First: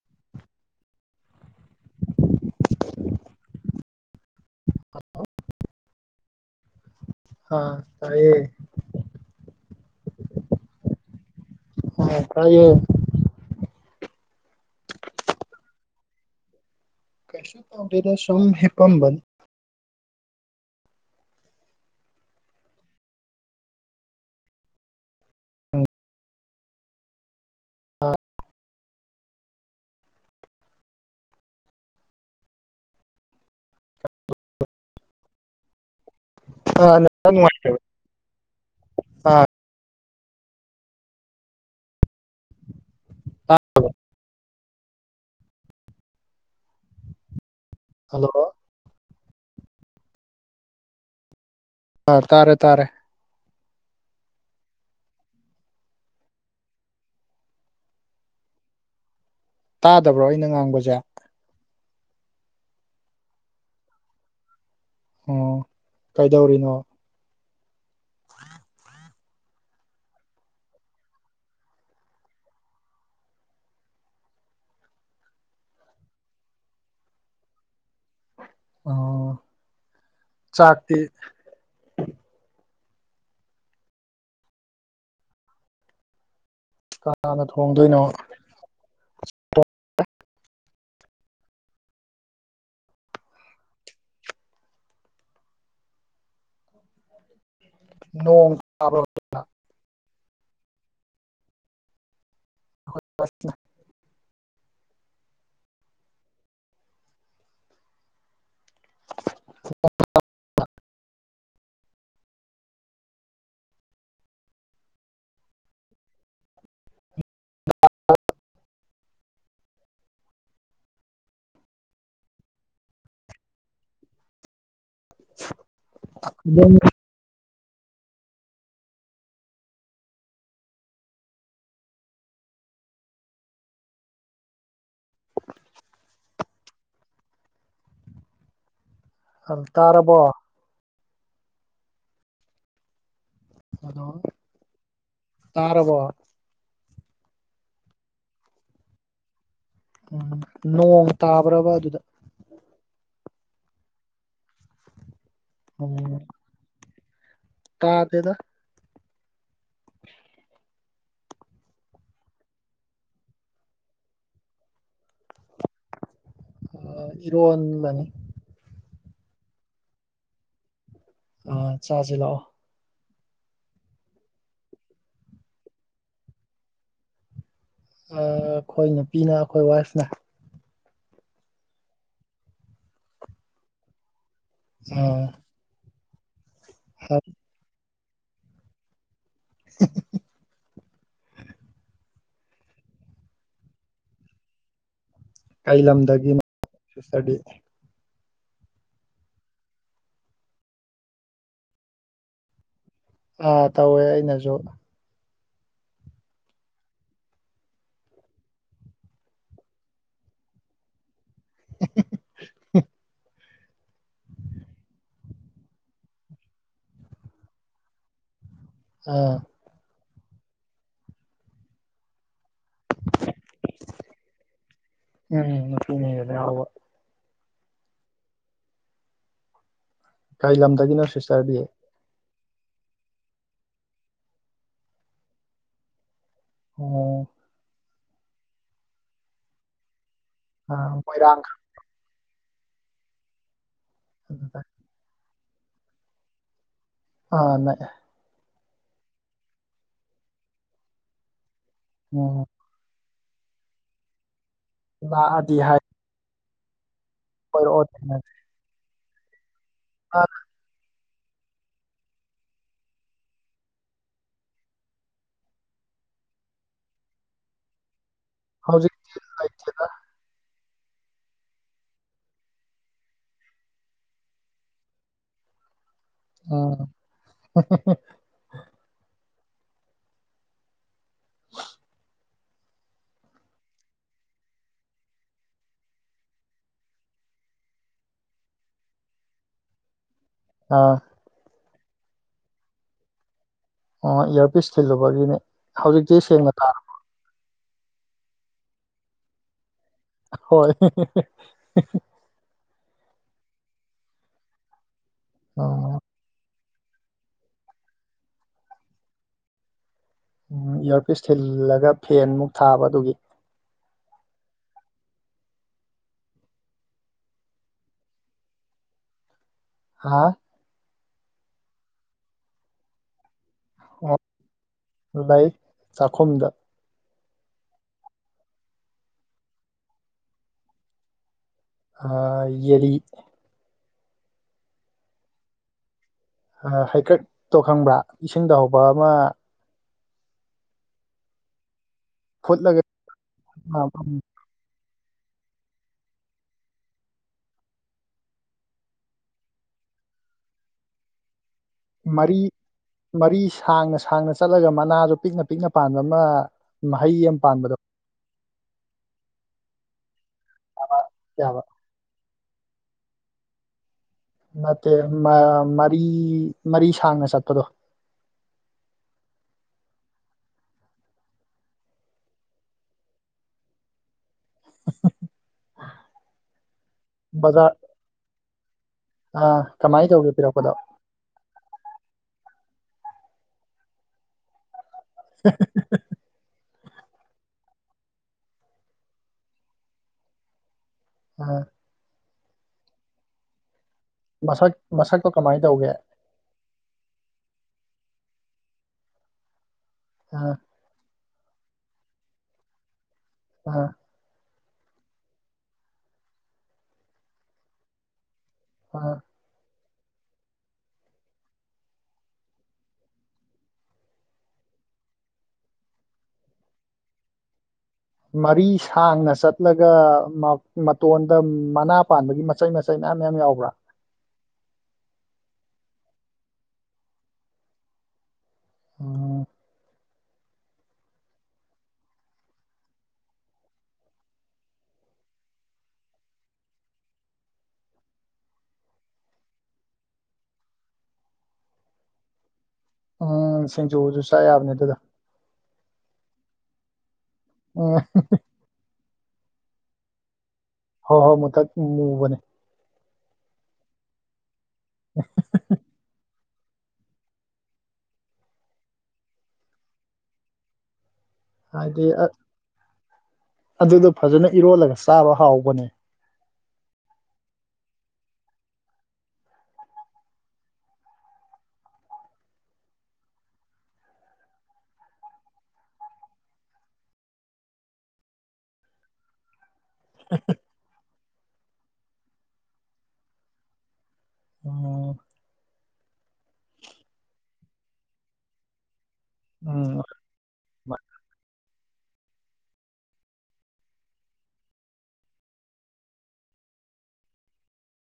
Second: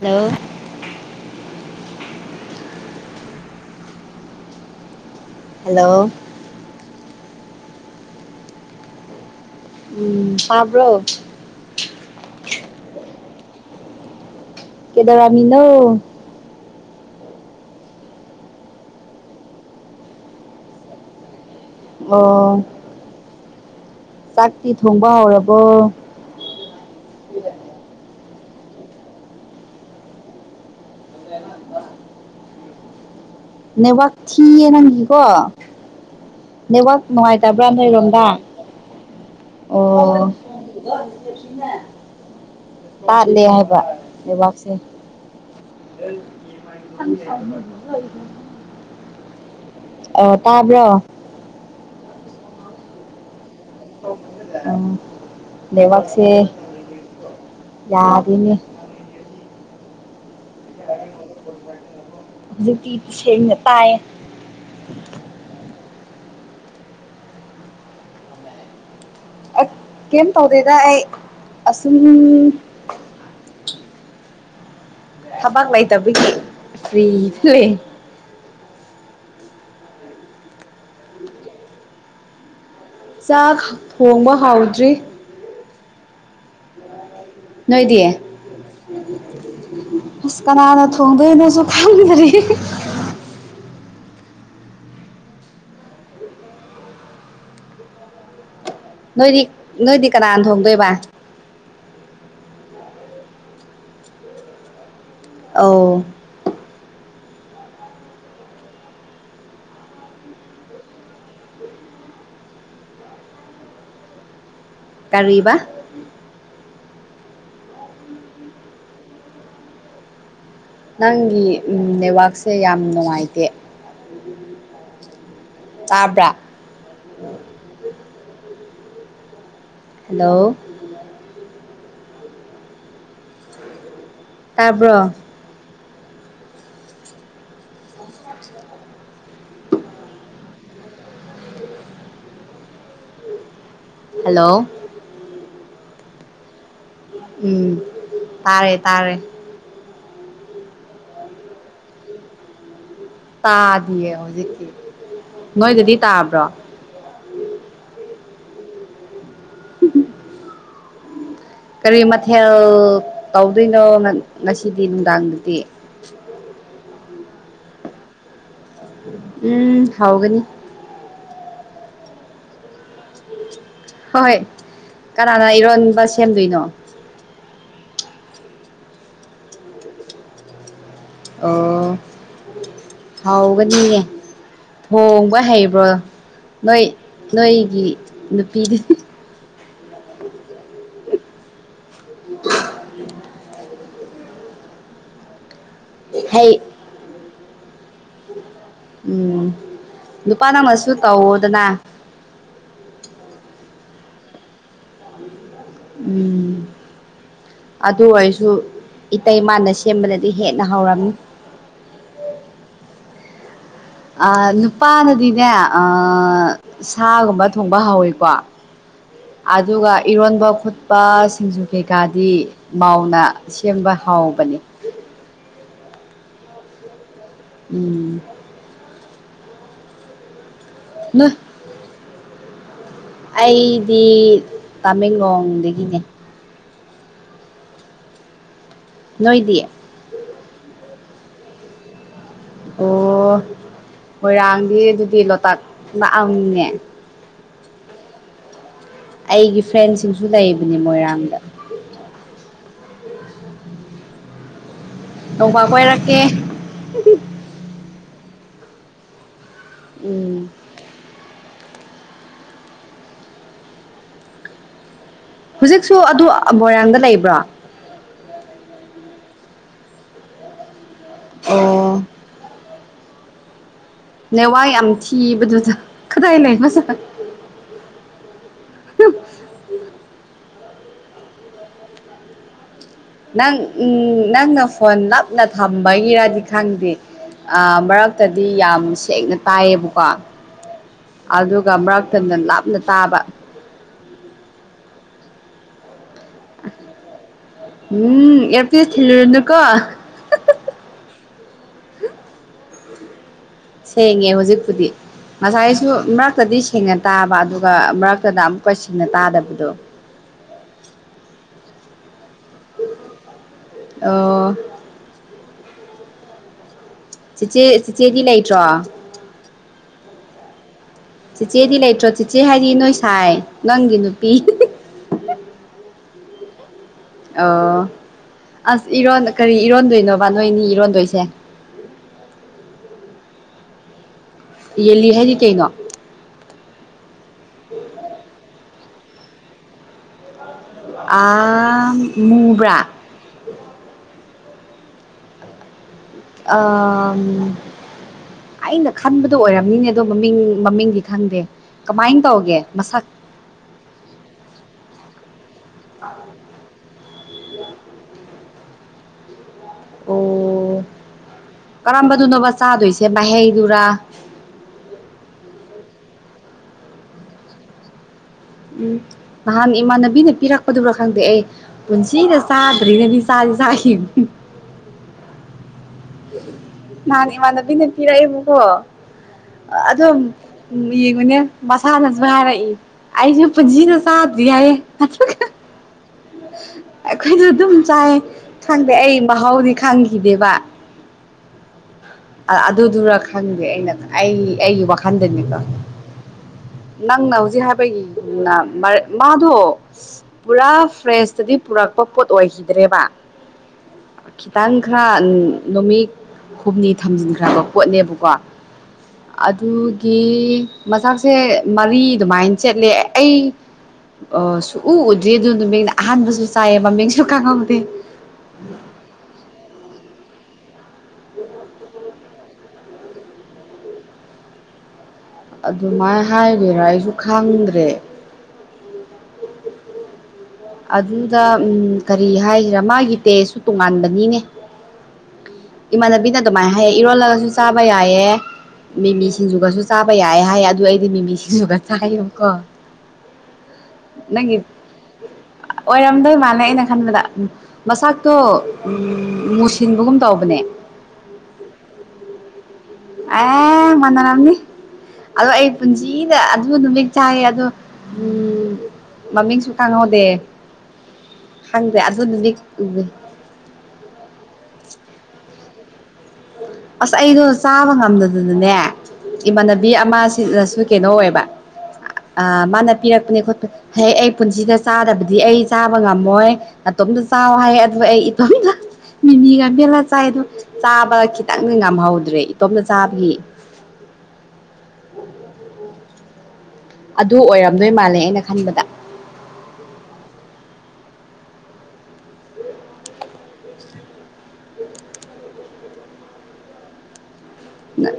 hello hello ꯍꯥꯥ ꯇꯥꯏꯌꯦ ꯎꯝ ꯄꯥꯕ꯭ꯔꯣ ꯑ ꯇꯥꯏꯌꯦ ꯇꯥꯏꯌꯦ ꯀꯩꯗꯧꯔꯝꯃꯤꯅꯣ ꯀꯩꯁꯨ ꯇꯧꯗꯦꯗ ꯁꯨꯝ ꯍꯤꯞꯄꯝꯕꯅꯦ ꯑꯣ ꯆꯥꯛꯇꯤ ꯊꯣꯡꯕ ꯍꯧꯔꯕꯣ ꯑꯥ ꯅꯦꯠꯋꯥꯛ ꯊꯤꯌꯦ ꯅꯪꯒꯤꯀꯣ ꯑꯥ ꯅꯦꯠꯋꯥꯛ ꯅꯨꯡꯉꯥꯏꯇꯕ꯭ꯔꯥ ꯅꯨꯡꯉꯥꯏꯇꯕ ꯅꯣꯏꯔꯣꯝꯗꯥ ꯑꯥ ꯑꯣ ꯇꯥꯗꯦ ꯇꯥ ꯍꯥꯏꯕ ꯅꯦꯠꯋꯥꯛ [unintelligible] ꯍꯜꯂꯣ ꯑ ꯇꯥꯕ꯭ꯔꯣ ꯇꯥꯔꯦ ꯇꯥꯔꯦ ꯎꯝ ꯅꯦꯠꯋꯥꯛꯁꯦ ꯌꯥꯗꯦꯅꯦ ꯇꯥꯗꯕ꯭ꯔꯣ ꯑꯩꯅ ꯉꯥꯡꯕꯁꯦ ꯍꯧꯖꯤꯛꯇꯤ ꯁꯦꯡꯅ ꯇꯥꯏꯌꯦ ꯑꯣ ꯀꯩꯗꯧꯔꯤꯅꯣ ꯀꯩꯌꯝ ꯇꯧꯗꯦꯗ ꯑꯩ ꯑꯁꯨꯝ ꯊꯕꯛ ꯂꯩ ꯇꯕꯒꯤ ꯐ꯭ꯔꯤ ꯁꯨꯏ ꯑꯣ ꯆꯥꯛꯇꯤ ꯆꯥꯛ ꯊꯣꯡꯕ ꯍꯥꯎꯗ꯭ꯔꯤ ꯅꯥꯅ ꯊꯣꯡꯗꯨꯏꯅꯣ ꯅꯣꯏꯗꯤ ꯑꯁ ꯀꯅꯥꯅ ꯊꯣꯡꯗꯣꯏꯅꯣꯁꯨ ꯈꯪꯗꯔꯤ ꯅꯣꯡ ꯇꯥꯕ꯭ꯔꯣ ꯅꯣꯏꯗꯤ ꯅꯣꯏꯗꯤ ꯀꯅꯥꯅ ꯊꯣꯡꯗꯣꯏꯕ [inaudible] ꯑꯧ [unintelligible] ꯀꯔꯤꯕ [unintelligible] ꯅꯪꯒꯤ ꯅꯦꯠꯋꯥꯛꯁꯦ ꯌꯥꯝ ꯅꯨꯡꯉꯥꯏꯇꯦ ꯇꯥꯕ꯭ꯔꯥ ꯑꯗꯨꯝ ꯍꯜꯂꯣ ꯇꯥꯕ꯭ꯔꯣ [inaudible] ꯑꯪ ꯇꯥꯔꯕꯣ ꯍꯜꯂꯣ ꯍꯜꯂꯣ ꯇꯥꯔꯕꯣ ꯎꯝ ꯇꯥꯔꯦ ꯇꯥꯔꯦ ꯎꯝ ꯅꯣꯡ ꯇꯥꯕ꯭ꯔꯕ ꯑꯗꯨꯗ ꯇꯥꯗꯤꯌꯦ ꯍꯧꯖꯤꯛꯇꯤ ꯅꯣꯏꯗꯗꯤ ꯎꯝ ꯇꯥꯕ꯭ꯔꯣ ꯇꯥꯗꯦꯗ [inaudible] ꯀꯔꯤ ꯃꯊꯦꯜ ꯇꯧꯗꯣꯏꯅꯣ ꯉꯁꯤꯗꯤ ꯅꯨꯡꯗꯥꯡꯗꯗꯤ ꯏꯔꯣꯟꯒꯅꯤ ꯎꯝ ꯍꯥꯎꯒꯅꯤ ꯑ ꯆꯥꯖꯦ ꯂꯥꯛꯑꯣ ꯍꯣꯏ ꯀꯅꯥꯅ ꯏꯔꯣꯟꯕ ꯁꯦꯝꯗꯣꯏꯅꯣ ꯑꯩꯈꯣꯏ ꯅꯨꯄꯤꯅ ꯑꯩꯈꯣꯏ ꯋꯥꯏꯐꯅ ꯑꯣ ꯍꯥꯎꯒꯅꯤꯌꯦ ꯑꯥ ꯊꯣꯡꯕ ꯍꯩꯕ꯭ꯔꯣ ꯅꯣꯏ ꯅꯣꯏꯒꯤ ꯅꯨꯄꯤꯗꯨ [inaudible] ꯀꯩ ꯂꯝꯗꯒꯤꯅꯣ ꯍꯩ ꯁꯤꯁꯇꯔꯗꯤ ꯎꯝ ꯅꯨꯄꯥ ꯅ ꯃꯁꯨ ꯇꯧꯋꯣꯗꯅ ꯑꯥ ꯇꯧꯋꯦ ꯑꯩꯅꯁꯨ ꯎꯝ ꯑꯗꯨ ꯑꯣꯏꯔꯁꯨ ꯏꯇꯩꯃꯅ ꯁꯦꯝꯕꯅꯗꯤ ꯍꯦꯟꯅ ꯍꯥꯎꯔꯝꯃꯤ ꯍꯥꯍꯥ ꯍꯥ ꯑ ꯅꯨꯄꯥꯅꯗꯤꯅꯦ ꯁꯥꯒꯨꯝꯕ ꯊꯣꯡꯕ ꯍꯥꯎꯋꯤꯀꯣ ꯑꯥ ꯑꯗꯨꯒ ꯏꯔꯣꯟꯕ ꯈꯣꯠꯄ ꯁꯤꯡꯖꯨ ꯀꯩꯀꯥꯗꯤ ꯃꯥꯎꯅ ꯁꯦꯝꯕ ꯍꯥꯎꯕꯅꯦ [inaudible] ꯎꯝ ꯅꯨꯄꯤꯅ ꯍꯦꯜꯂꯦ ꯍꯥꯎꯕ ꯎꯝ ꯀꯔꯤ ꯂꯝꯗꯒꯤꯅꯣ ꯅꯣꯏ ꯁꯤꯁꯇꯔꯗꯤ ꯑꯩꯗꯤ ꯇꯃꯦꯡꯂꯣꯡꯗꯒꯤꯅꯦ ꯑꯣ ꯅꯣꯏꯗꯤ ꯑ ꯃꯣꯏꯔꯥꯡ ꯑꯣ ꯃꯣꯏꯔꯥꯡꯗꯤ ꯑꯗꯨꯗꯤ ꯂꯣꯛꯇꯥꯛ ꯅꯛꯑꯃꯅꯤꯅꯦ ꯑꯥ ꯅꯛꯑꯦ ꯑꯩꯒꯤ ꯐ꯭ꯔꯦꯟꯁꯤꯡꯁꯨ ꯂꯩꯕꯅꯦ ꯃꯣꯏꯔꯥꯡꯗ ꯑꯝ ꯅꯣꯡꯃ ꯀꯣꯏꯔꯛꯀꯦ ꯀꯣꯢꯔꯛꯑꯣ ꯊꯦꯡꯅꯁꯦ ꯎꯝ ꯍꯧꯖꯤꯛꯁꯨ ꯑꯗꯨ ꯃꯣꯏꯔꯥꯡꯗ ꯂꯩꯕ꯭ꯔꯥ ꯍꯧꯖꯤꯛꯇꯤ ꯂꯩꯇꯦꯗ ꯑꯣ ꯅꯦꯠꯋꯛ ꯌꯥꯝ ꯊꯤꯕꯗꯨꯗ ꯀꯗꯥꯏ ꯑ ꯂꯩꯕꯖꯥꯠ ꯍꯍ [inaudible] ꯅꯪ ꯎꯝ ꯅꯪꯅ ꯐꯣꯟ ꯅꯞꯅ ꯊꯝꯕꯒꯤꯔꯗꯤ ꯈꯪꯗꯦ ꯃꯔꯛꯇꯗꯤ ꯌꯥꯝ ꯁꯦꯡꯅ ꯇꯥꯏꯌꯦꯕꯀꯣ ꯑꯥ ꯑꯗꯨꯒ ꯃꯔꯥꯛꯊꯟꯗꯅ ꯂꯥꯞꯅ ꯇꯥꯕ ꯑꯣ ꯏꯌꯥꯔꯐꯤꯁ ꯊꯤꯜꯂꯨꯕꯒꯤꯅꯦ ꯍꯧꯖꯤꯛꯇꯤ ꯁꯦꯡꯅ ꯇꯥꯔꯕ ꯎꯝ ꯑꯦꯌꯔꯐꯤꯁ ꯊꯤꯜꯂꯨꯅꯨꯀꯣ ꯍꯣꯏ ꯁꯦꯡꯉꯦ ꯍꯧꯖꯤꯛꯄꯨꯗꯤ ꯉꯁꯥꯏꯁꯨ ꯑꯣ ꯃꯔꯛꯇꯗꯤ ꯁꯦꯡꯅ ꯇꯥꯕ ꯑꯗꯨꯒ ꯃꯔꯛꯇꯗ ꯑꯃꯨꯛꯀ ꯁꯦꯡꯅ ꯇꯥꯗꯕꯗꯣ ꯎ ꯏꯌꯥꯔꯄꯤꯁ ꯊꯤꯜꯂꯒ ꯐꯦꯟ ꯃꯨꯛ ꯊꯥꯕ ꯑꯗꯨꯒꯤ ꯑꯣ ꯆꯤꯆꯦ ꯆꯤꯆꯦꯗꯤ ꯂꯩꯇ꯭ꯔꯣ ꯍꯥꯥ ꯆꯤꯆꯦꯗꯤ ꯂꯩꯇ꯭ꯔꯣ ꯆꯤꯆꯦ ꯍꯥꯏꯗꯤ ꯅꯣꯏ ꯁꯥꯏ ꯅꯪꯒꯤ ꯑꯣ ꯅꯨꯄꯤ ꯂꯩ ꯆꯥꯛꯈꯨꯝꯗ ꯑꯣ ꯑꯁ ꯏꯔꯣꯟ ꯀꯔꯤ ꯏꯔꯣꯟꯗꯣꯏꯅꯣꯕ ꯅꯣꯏꯅꯤ ꯏꯔꯣꯟꯗꯣꯏꯁꯦ ꯑ ꯌꯦꯔꯤ ꯌꯦꯜꯂꯤ ꯍꯥꯏꯗꯤ ꯀꯩꯅꯣ ꯍꯩꯀꯠ ꯇꯣ ꯈꯪꯕ꯭ꯔꯥ ꯏꯁꯤꯡ ꯇ ꯍꯧꯕ ꯑꯃ ꯑ ꯐꯨꯠꯂꯒ ꯃꯨꯕ꯭ꯔꯥ ꯑ ꯎ ꯑꯥ ꯑꯩꯅ ꯈꯟꯕꯗꯣ ꯑꯣꯏꯔꯝꯅꯤꯅꯦ ꯑꯗꯣ ꯃꯃꯤꯡ ꯃꯃꯤꯡꯗꯤ ꯈꯪꯗꯦ ꯀꯃꯥꯏꯅ ꯃꯔꯤ ꯇꯧꯒꯦ ꯃꯁꯛ ꯃꯔꯤ ꯁꯥꯡꯅ ꯁꯥꯡꯅ ꯆꯠꯂꯒ ꯃꯅꯥꯗꯣ ꯄꯤꯛꯅ ꯄꯤꯛꯅ ꯄꯥꯟꯕ ꯑꯃ ꯃꯍꯩ ꯑꯃ ꯄꯥꯟꯕꯗꯣ [inaudible] ꯑꯣ ꯌꯥꯕ ꯀꯔꯝꯕꯗꯨꯅꯣꯕ ꯆꯥꯗꯣꯏꯁꯦ ꯃꯍꯩꯗꯨꯔꯥ ꯅꯠꯇꯦ ꯃꯔꯤ ꯃꯔꯤ ꯁꯥꯡꯅ ꯆꯠꯄꯗꯣ ꯎꯝ ꯅꯍꯥꯟ ꯏꯃꯥꯟꯅꯕꯤꯅ ꯄꯤꯔꯛꯄꯗꯨꯕ꯭ꯔꯥ ꯈꯪꯗꯦ ꯑꯩ ꯄꯨꯟꯁꯤꯗ ꯆꯥꯗꯔꯤꯅꯕꯤ ꯆꯥ ꯁꯥꯍꯤ ꯍꯍꯍꯍ ꯅꯥꯍꯥꯟ ꯏꯃꯅꯕꯤꯅ ꯄꯤꯖꯛꯑꯦꯕꯀꯣ ꯑ ꯀꯃꯥꯏꯅ ꯑꯗꯨꯝ ꯇꯧꯒꯦ ꯄꯤꯔꯛꯄꯗꯣ ꯌꯦꯡꯉꯨꯅꯦ ꯃꯁꯥꯅꯁꯨ ꯍꯥꯏꯔꯛꯏ ꯑꯩꯁꯨ ꯄꯨꯟꯁꯤꯗ ꯁꯥꯗ꯭ꯔꯤ ꯍꯥꯏꯕ ꯍꯍꯍꯍ ꯑꯩꯈꯣꯏꯁꯨ ꯑꯗꯨꯝ ꯆꯥꯏ ꯈꯪꯗꯦ ꯑꯩ ꯃꯍꯥꯎꯗꯤ ꯈꯪꯈꯤꯗꯦꯕ ꯑꯥ ꯑꯗꯨꯗꯨꯔꯥ ꯈꯪꯗꯦ ꯑꯩꯅ ꯑꯩ ꯃꯁꯛ ꯑꯩꯒꯤ ꯃꯁꯛꯇꯣ ꯋꯥꯈꯟꯗꯅꯤꯀꯣ ꯀꯃꯥꯏꯅ ꯇꯧꯒꯦ ꯑ ꯅꯪꯅ ꯍꯧꯖꯤꯛ ꯍꯥꯏ ꯑꯩꯈꯣꯏꯒꯤ ꯃꯥꯗꯣ ꯄꯨꯔꯥ ꯐ꯭ꯔꯦꯟꯁꯇꯗꯤ ꯄꯨꯔꯛꯄ ꯄꯣꯠ ꯑꯣꯏꯈꯤꯗ꯭ꯔꯦꯕ ꯑꯥ ꯈꯤꯇꯪ ꯈꯔ ꯅꯨꯃꯤꯠ ꯍꯨꯝꯅꯤ ꯊꯝꯖꯤꯟꯈ꯭ꯔꯕ ꯄꯣꯠꯅꯦꯕꯀꯣ ꯑ ꯑꯗꯨ ꯒꯤ ꯃꯆꯥꯛꯁꯦ ꯃꯔꯤ ꯑꯗꯨꯃꯥꯏꯅ ꯆꯦꯠꯂꯦ ꯑꯩ ꯑ ꯁꯨꯛꯎ ꯎꯗ꯭ꯦ ꯑꯗꯨ ꯅꯨꯃꯤꯡꯅ ꯑꯍꯥꯟꯕꯁꯨ ꯆꯥꯏꯌꯦ ꯃꯃꯤꯡꯁꯨ ꯀꯥꯍꯧꯗꯦ ꯃꯔꯤ ꯁꯥꯡꯅ ꯆꯠꯂꯒ ꯃꯇꯣꯟꯗ ꯃꯅꯥ ꯄꯥꯟꯕꯒꯤ ꯃꯆꯩ ꯃꯆ ꯆꯩꯅꯥ ꯃꯌꯥꯝ ꯌꯥꯎꯕ꯭ꯔꯥ ꯑꯗꯨꯃꯥꯏꯅ ꯍꯥꯏꯒꯔꯥ ꯑꯩꯁꯨ ꯈꯪꯗ꯭ꯔꯦ ꯑꯥ ꯑꯗꯨꯗ ꯎ ꯀꯔꯤ ꯍꯥꯏꯒꯔꯥ ꯃꯥꯒꯤ ꯇꯦꯁꯨ ꯇꯣꯉꯥꯟꯕꯅꯤꯅꯦ ꯏꯃꯥꯟꯅꯕꯤꯅ ꯑꯗꯨꯃꯥꯏꯅ ꯍꯥꯏꯌꯦ ꯏꯔꯣꯜꯂꯒꯁꯨ ꯆꯥꯕ ꯌꯥꯏꯑꯦ ꯃꯤꯃꯤ ꯁꯤꯡꯖꯨꯒꯁꯨ ꯆꯥꯕ ꯌꯥꯏ ꯍꯥꯏ ꯑꯗꯨ ꯑꯩꯗꯤ ꯃꯤꯃꯤ ꯁꯤꯡꯖꯨꯒ ꯆꯥꯏꯌꯦꯕꯀꯣ ꯎꯝ ꯁꯤꯡꯖꯨꯗꯨ ꯆꯥ ꯅꯪꯒꯤ ꯌꯥꯕꯅꯦ ꯑꯗꯨꯗ ꯑꯣꯏꯔꯝꯗꯣꯏ ꯃꯥꯜꯂꯦ ꯑꯩꯅ ꯈꯟꯕꯗ ꯎꯝ ꯃꯁꯇꯣ ꯃꯨꯁꯤꯟꯕꯒꯨꯝ ꯇꯧꯕꯅꯦ ꯍꯣꯏ ꯍꯣꯏ ꯃꯨꯊꯛ ꯃꯨꯕꯅꯤ ꯑꯦ ꯃꯟꯗꯔꯝꯅꯤ ꯑꯗꯣ ꯑꯩ ꯄꯨꯟꯁꯤ ꯑꯗꯨ ꯅꯨꯃꯤꯠ ꯇꯥꯏ ꯑꯗꯨꯗ ꯎ ꯃꯃꯤꯡꯁꯨ ꯈꯪꯍꯧꯗꯦ ꯈꯪꯗꯦ ꯍꯥꯏꯗꯤ ꯑꯗꯨꯗꯨꯗꯤ ꯎꯗꯦ ꯑꯗꯨꯗꯣ ꯐꯖꯅ ꯏꯔꯣꯜꯂꯒ ꯆꯥꯕ ꯍꯥꯎꯕꯅꯦ ꯑꯁ ꯑꯩꯗꯣ ꯆꯥꯕ ꯉꯝꯗꯗꯅꯅꯦ ꯏꯃꯥꯟꯅꯕꯤ ꯑꯃꯁꯤꯗꯁꯨ ꯀꯩꯅꯣ ꯑꯣꯏꯕ ꯃꯥꯅ ꯄꯤꯔꯛꯄꯅꯦ ꯈꯣꯠꯄ ꯍꯦꯛ ꯑꯩ ꯄꯨꯟꯁꯤꯗ ꯆꯥꯗꯕꯗꯤ ꯑꯩ ꯆꯥꯕ ꯉꯝꯃꯣꯏ ꯏꯇꯣꯝꯗ ꯆꯥꯎ ꯍꯥꯏ ꯑꯗꯨꯒ ꯑꯩ ꯏꯇꯣꯝ ꯃꯤꯃꯤꯒ ꯂ ꯆꯥꯏꯗꯣ ꯆꯥꯕ ꯈꯤꯇꯪ ꯉꯝꯍꯧꯗ꯭ꯔꯦ ꯏꯇꯣꯝꯇ ꯆꯥꯕꯒꯤ ꯑꯣ ꯑꯗꯨ ꯑꯣꯏꯔꯝꯗꯣꯏ ꯃꯥꯜꯂꯦ ꯑꯩꯅ ꯈꯟꯕꯗ ꯎꯝ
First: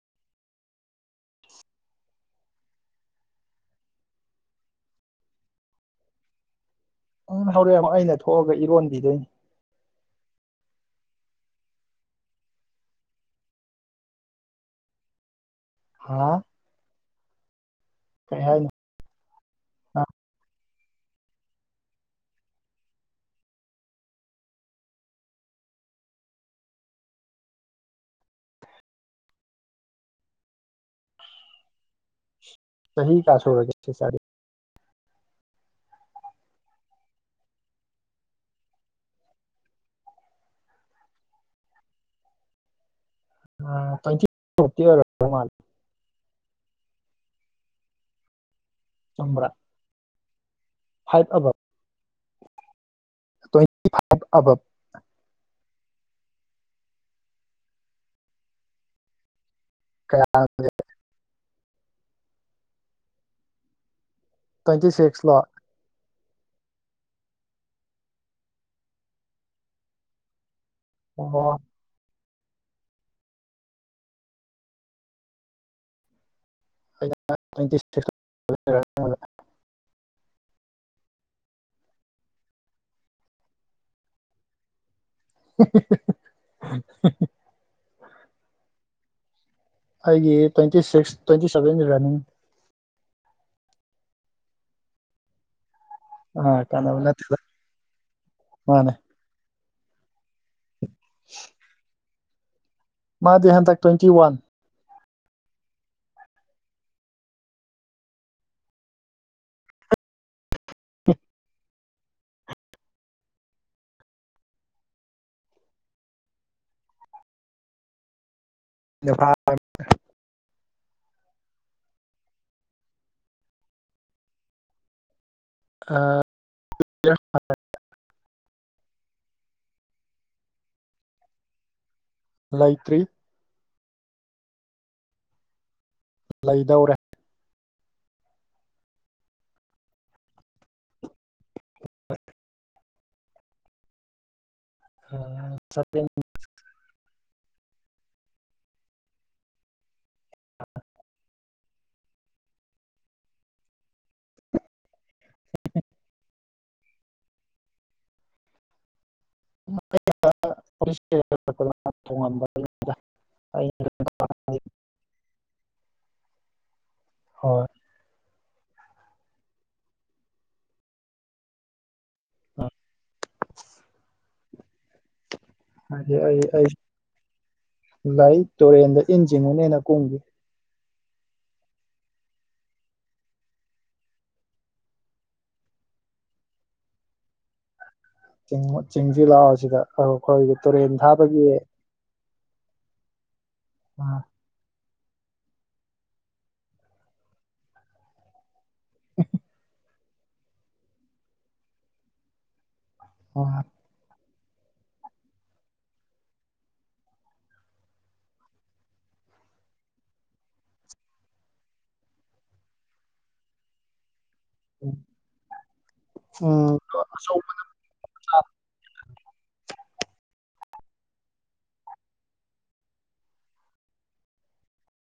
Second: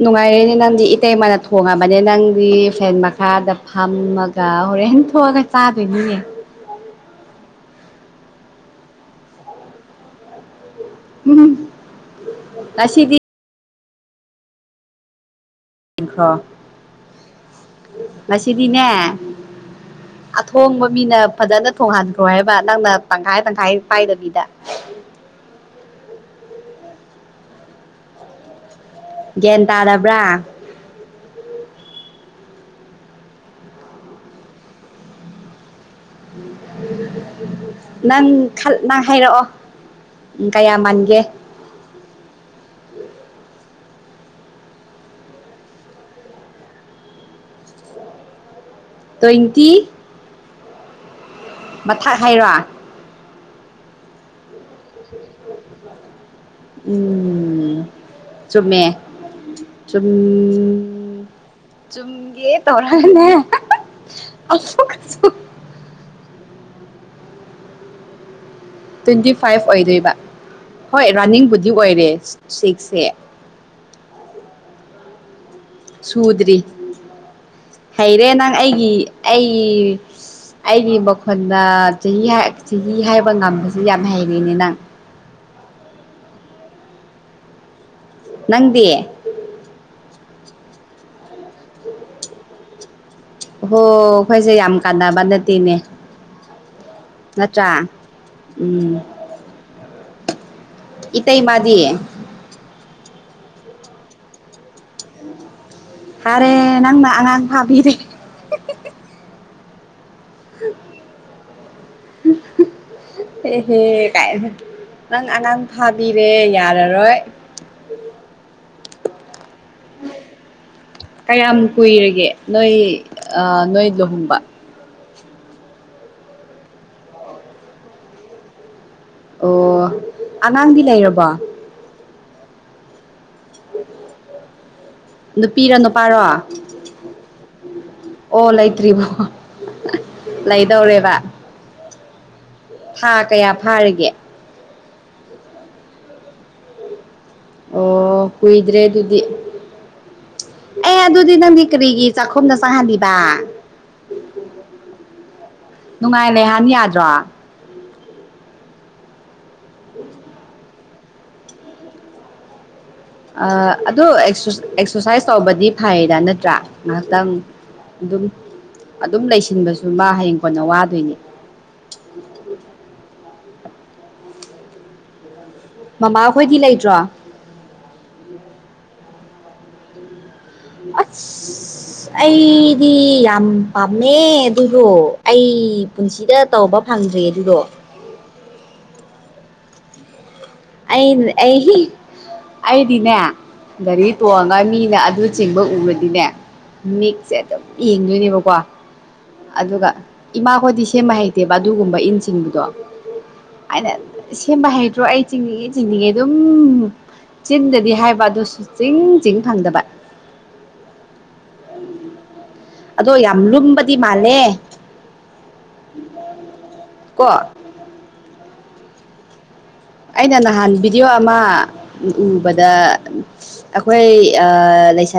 ꯅꯨꯡꯉꯥꯏꯔꯦꯅꯦ ꯅꯪꯗꯤ ꯏꯇꯩꯃꯅ ꯊꯣꯡꯉꯕꯅꯦ ꯅꯪꯗꯤ ꯐꯦꯟ ꯃꯈꯥꯗ ꯐꯝꯃꯒ ꯍꯣꯔꯦꯟ ꯊꯣꯛꯑꯒ ꯆꯥꯗꯣꯏꯅꯤꯅꯦ ꯑꯪ ꯍꯧꯔꯛꯑ ꯑꯃꯨꯛ ꯑꯩꯅ ꯊꯣꯛꯑꯒ ꯏꯔꯣꯟꯕꯤꯗꯣꯏꯅꯤ ꯎꯝ ꯑꯁꯤꯗꯤ ꯍꯥ ꯅꯤꯡꯤꯡꯈ꯭ꯔꯥ ꯀꯩ ꯍꯥꯏꯅꯣ ꯉꯁꯤꯗꯤꯅꯦ ꯑ ꯑꯊꯣꯡꯕ ꯃꯤꯅ ꯐꯖꯅ ꯊꯣꯡ ꯍꯥꯟꯈ꯭ꯔꯣ ꯍꯥꯏꯕ ꯅꯪꯅ ꯇꯪꯈꯥꯏ ꯇꯪꯈꯥꯏ ꯄꯥꯏꯗꯕꯤꯗ ꯒ꯭ꯌꯥꯟ ꯇꯥꯔꯕ꯭ꯔꯥ ꯆꯥꯍꯤ ꯀꯥꯌ ꯁꯧꯔꯒꯦ ꯁꯨꯇꯗꯤ ꯅꯪ ꯅꯪ ꯍꯥꯏꯔꯛꯑꯣ ꯎ ꯀꯌꯥ ꯃꯥꯟꯒꯦ ꯑ ꯇ꯭ꯋꯦꯟꯇꯤ [unintelligible] ꯇ꯭ꯋꯦꯟꯇꯤ ꯐꯥꯏꯠ ꯑꯕ ꯃꯊꯛ ꯍꯥꯏꯔꯣ ꯇ꯭ꯋꯦꯟꯇꯤ ꯐꯚ ꯑꯕ ꯎꯝ ꯆꯨꯝꯃꯦ ꯆ ꯀꯌꯥ ꯆꯨꯝꯒꯦ ꯇꯧꯔꯅꯦ ꯑꯁꯨ ꯇ꯭ꯋꯦꯟꯇꯤ ꯁꯤꯛꯁꯂꯣ ꯇ꯭ꯋꯦꯟꯇꯤ ꯐꯥꯏꯚ ꯑꯣꯏꯗꯣꯏꯕ ꯍꯣꯏ ꯑꯣ ꯔꯥꯅꯤꯡꯕꯨꯗꯤ ꯑꯣꯏꯔꯦ ꯁꯤꯛꯁ ꯑꯦ ꯁꯨꯗꯔꯤ ꯑꯩꯅ ꯇ꯭ꯋꯦꯟꯇꯤ ꯁꯤꯛꯁ ꯍꯩꯔꯦ ꯅꯪ ꯑꯩꯒꯤ ꯑꯩ ꯑꯩꯒꯤ ꯑꯩꯈꯅ ꯆꯍꯤ ꯆꯍꯤ ꯍꯥꯏꯕ ꯉꯝꯁ ꯌꯥꯝ ꯍꯩꯔꯦꯅꯦ ꯅꯪ [inaudible] ꯅꯪꯗꯤ ꯑꯩꯒꯤ twenty six twenty seven running ꯍꯣ ꯑꯩꯈꯣꯏꯁꯦ ꯌꯥꯝ ꯀꯥꯟꯅꯕ ꯅꯠꯇꯦꯅꯦ ꯑ ꯀꯥꯟꯅꯕ ꯅꯠꯇꯦꯗ ꯅꯠꯇ꯭ꯔ ꯎꯝ ꯃꯥꯅꯦ ꯏꯇꯩ ꯃꯥꯗꯤ ꯃꯥꯗꯤ ꯍꯟꯇꯛ ꯇ꯭ꯋꯦꯟꯇꯤ ꯋꯥꯟ ꯐꯔꯦ ꯅꯪꯅ ꯑꯉꯥꯡ ꯐꯥꯕꯤꯔꯦ [inaudible] ꯍꯦꯍꯦ ꯀꯥꯏ ꯅꯪ ꯑꯉꯥꯡ ꯐꯥꯕꯤꯔꯦ ꯌꯥꯔꯔꯣꯏ [inaudible] [inaudible] ꯀꯌꯥꯝ ꯀꯨꯏꯔꯒꯦ ꯅꯣꯏ ꯅꯣꯏ ꯂꯨꯍꯣꯡꯕ ꯑ [unintelligible] ꯑꯣ ꯑꯉꯥꯡꯗꯤ ꯂꯩꯔꯕꯣ ꯂꯩꯇ꯭ꯔꯤ ꯅꯨꯄꯤꯔ ꯅꯨꯄꯥꯔꯣ ꯂꯩꯗꯧꯔꯦ ꯑꯣ ꯂꯩꯇ꯭ꯔꯤꯕꯣ ꯂꯩꯗꯧꯔꯦꯕ ꯊꯥ ꯀꯌꯥ ꯐꯥꯔꯤꯒꯦ [inaudible] ꯑꯣ ꯀꯨꯏꯗ꯭ꯔꯦ ꯑꯗꯨꯗꯤ ꯑꯦ ꯑꯗꯨꯗꯤ ꯅꯪꯗꯤ ꯀꯔꯤꯒꯤ ꯆꯥꯛꯈꯨꯝꯗ ꯆꯥꯍꯜꯂꯤꯕ ꯅꯨꯡꯉꯥꯏ ꯂꯩꯍꯥꯟ ꯌꯥꯗ꯭ꯔꯣ [unintelligible] ꯑꯩ ꯑꯗꯨ ꯑꯦꯛꯁ꯭ꯔꯁꯥꯏꯁ ꯇꯧꯕꯗꯤ ꯐꯩꯗ ꯅꯠꯇ꯭ꯔꯥ ꯉꯥꯏꯍꯥꯛꯇꯪ ꯍꯣꯏ ꯑꯗꯨꯝ ꯑꯗꯨꯝ ꯂꯩꯁꯤꯟꯕꯁꯨ ꯃꯥ ꯍꯌꯦꯡ ꯀꯣꯟꯅ ꯋꯥꯗꯣꯏꯅꯤ ꯍꯥꯏꯗꯤ ꯑꯩ ꯃꯃꯥꯈꯣꯏꯗꯤ ꯑꯩ ꯂꯩꯇ꯭ꯔꯣ ꯂꯩ ꯇꯨꯔꯦꯟꯗ ꯏꯟ ꯆꯤꯡꯉꯨꯅꯦꯅ ꯀꯨꯝꯕꯤ ꯑꯁ ꯑꯁ ꯑꯩꯗꯤ ꯌꯥꯝ ꯄꯥꯝꯃꯦ ꯑꯗꯨꯗꯣ ꯑꯩ ꯄꯨꯟꯁꯤꯗ ꯇꯧꯕ ꯄ ꯐꯪꯗ꯭ꯔꯦ ꯑꯗꯨꯗꯣ ꯆꯤꯡꯖꯤꯜ ꯂꯥꯛꯥꯎ ꯑꯁꯤꯗ ꯑꯩꯈꯣꯏꯒꯤ ꯇꯨꯔꯦꯟ ꯑꯩ ꯊꯥꯕꯒꯤ ꯑꯩ ꯑꯩꯗꯤꯅꯦ ꯑ ꯒꯥꯔꯤ ꯇꯣꯡꯉꯒ ꯃꯤꯅ ꯑꯗꯨꯠ ꯆꯤꯡꯕ ꯎꯔꯗꯤꯅꯦ ꯃꯤꯛꯁꯦ ꯑꯗꯨꯝ ꯌꯦꯡꯗꯣꯏꯅꯦꯕꯀꯣ ꯑꯗꯨꯒ ꯏꯃꯥꯈꯣꯏꯗꯤ ꯁꯦꯝꯕ ꯍꯩꯇꯦꯕ ꯑꯗꯨꯒꯨꯝꯕ ꯏꯟ ꯆꯤꯡꯕꯗꯣ ꯑ ꯑꯩꯅ ꯁꯦꯝꯕ ꯍꯩꯇ꯭ꯔꯣ ꯑꯩ ꯆꯤꯡꯅꯤꯡꯉꯦ ꯆꯤꯡꯅꯤꯡꯉꯦ ꯑꯗꯨꯝ ꯆꯤꯟꯗꯗꯤ ꯍꯥꯏꯕ ꯑꯗꯨꯁꯨ ꯆꯤꯡ ꯆꯤꯡ ꯐꯪꯗꯕ ꯑꯗꯣ ꯌꯥꯝ ꯂꯨꯝꯕꯗꯤ ꯃꯥꯜꯂꯦ ꯎꯝ ꯀꯣ ꯑꯩꯅ ꯅꯍꯥꯟ ꯚꯤꯗꯤꯑꯣ ꯑꯃ ꯎꯕꯗ ꯑꯩꯈꯣꯏ ꯂꯩꯁꯥ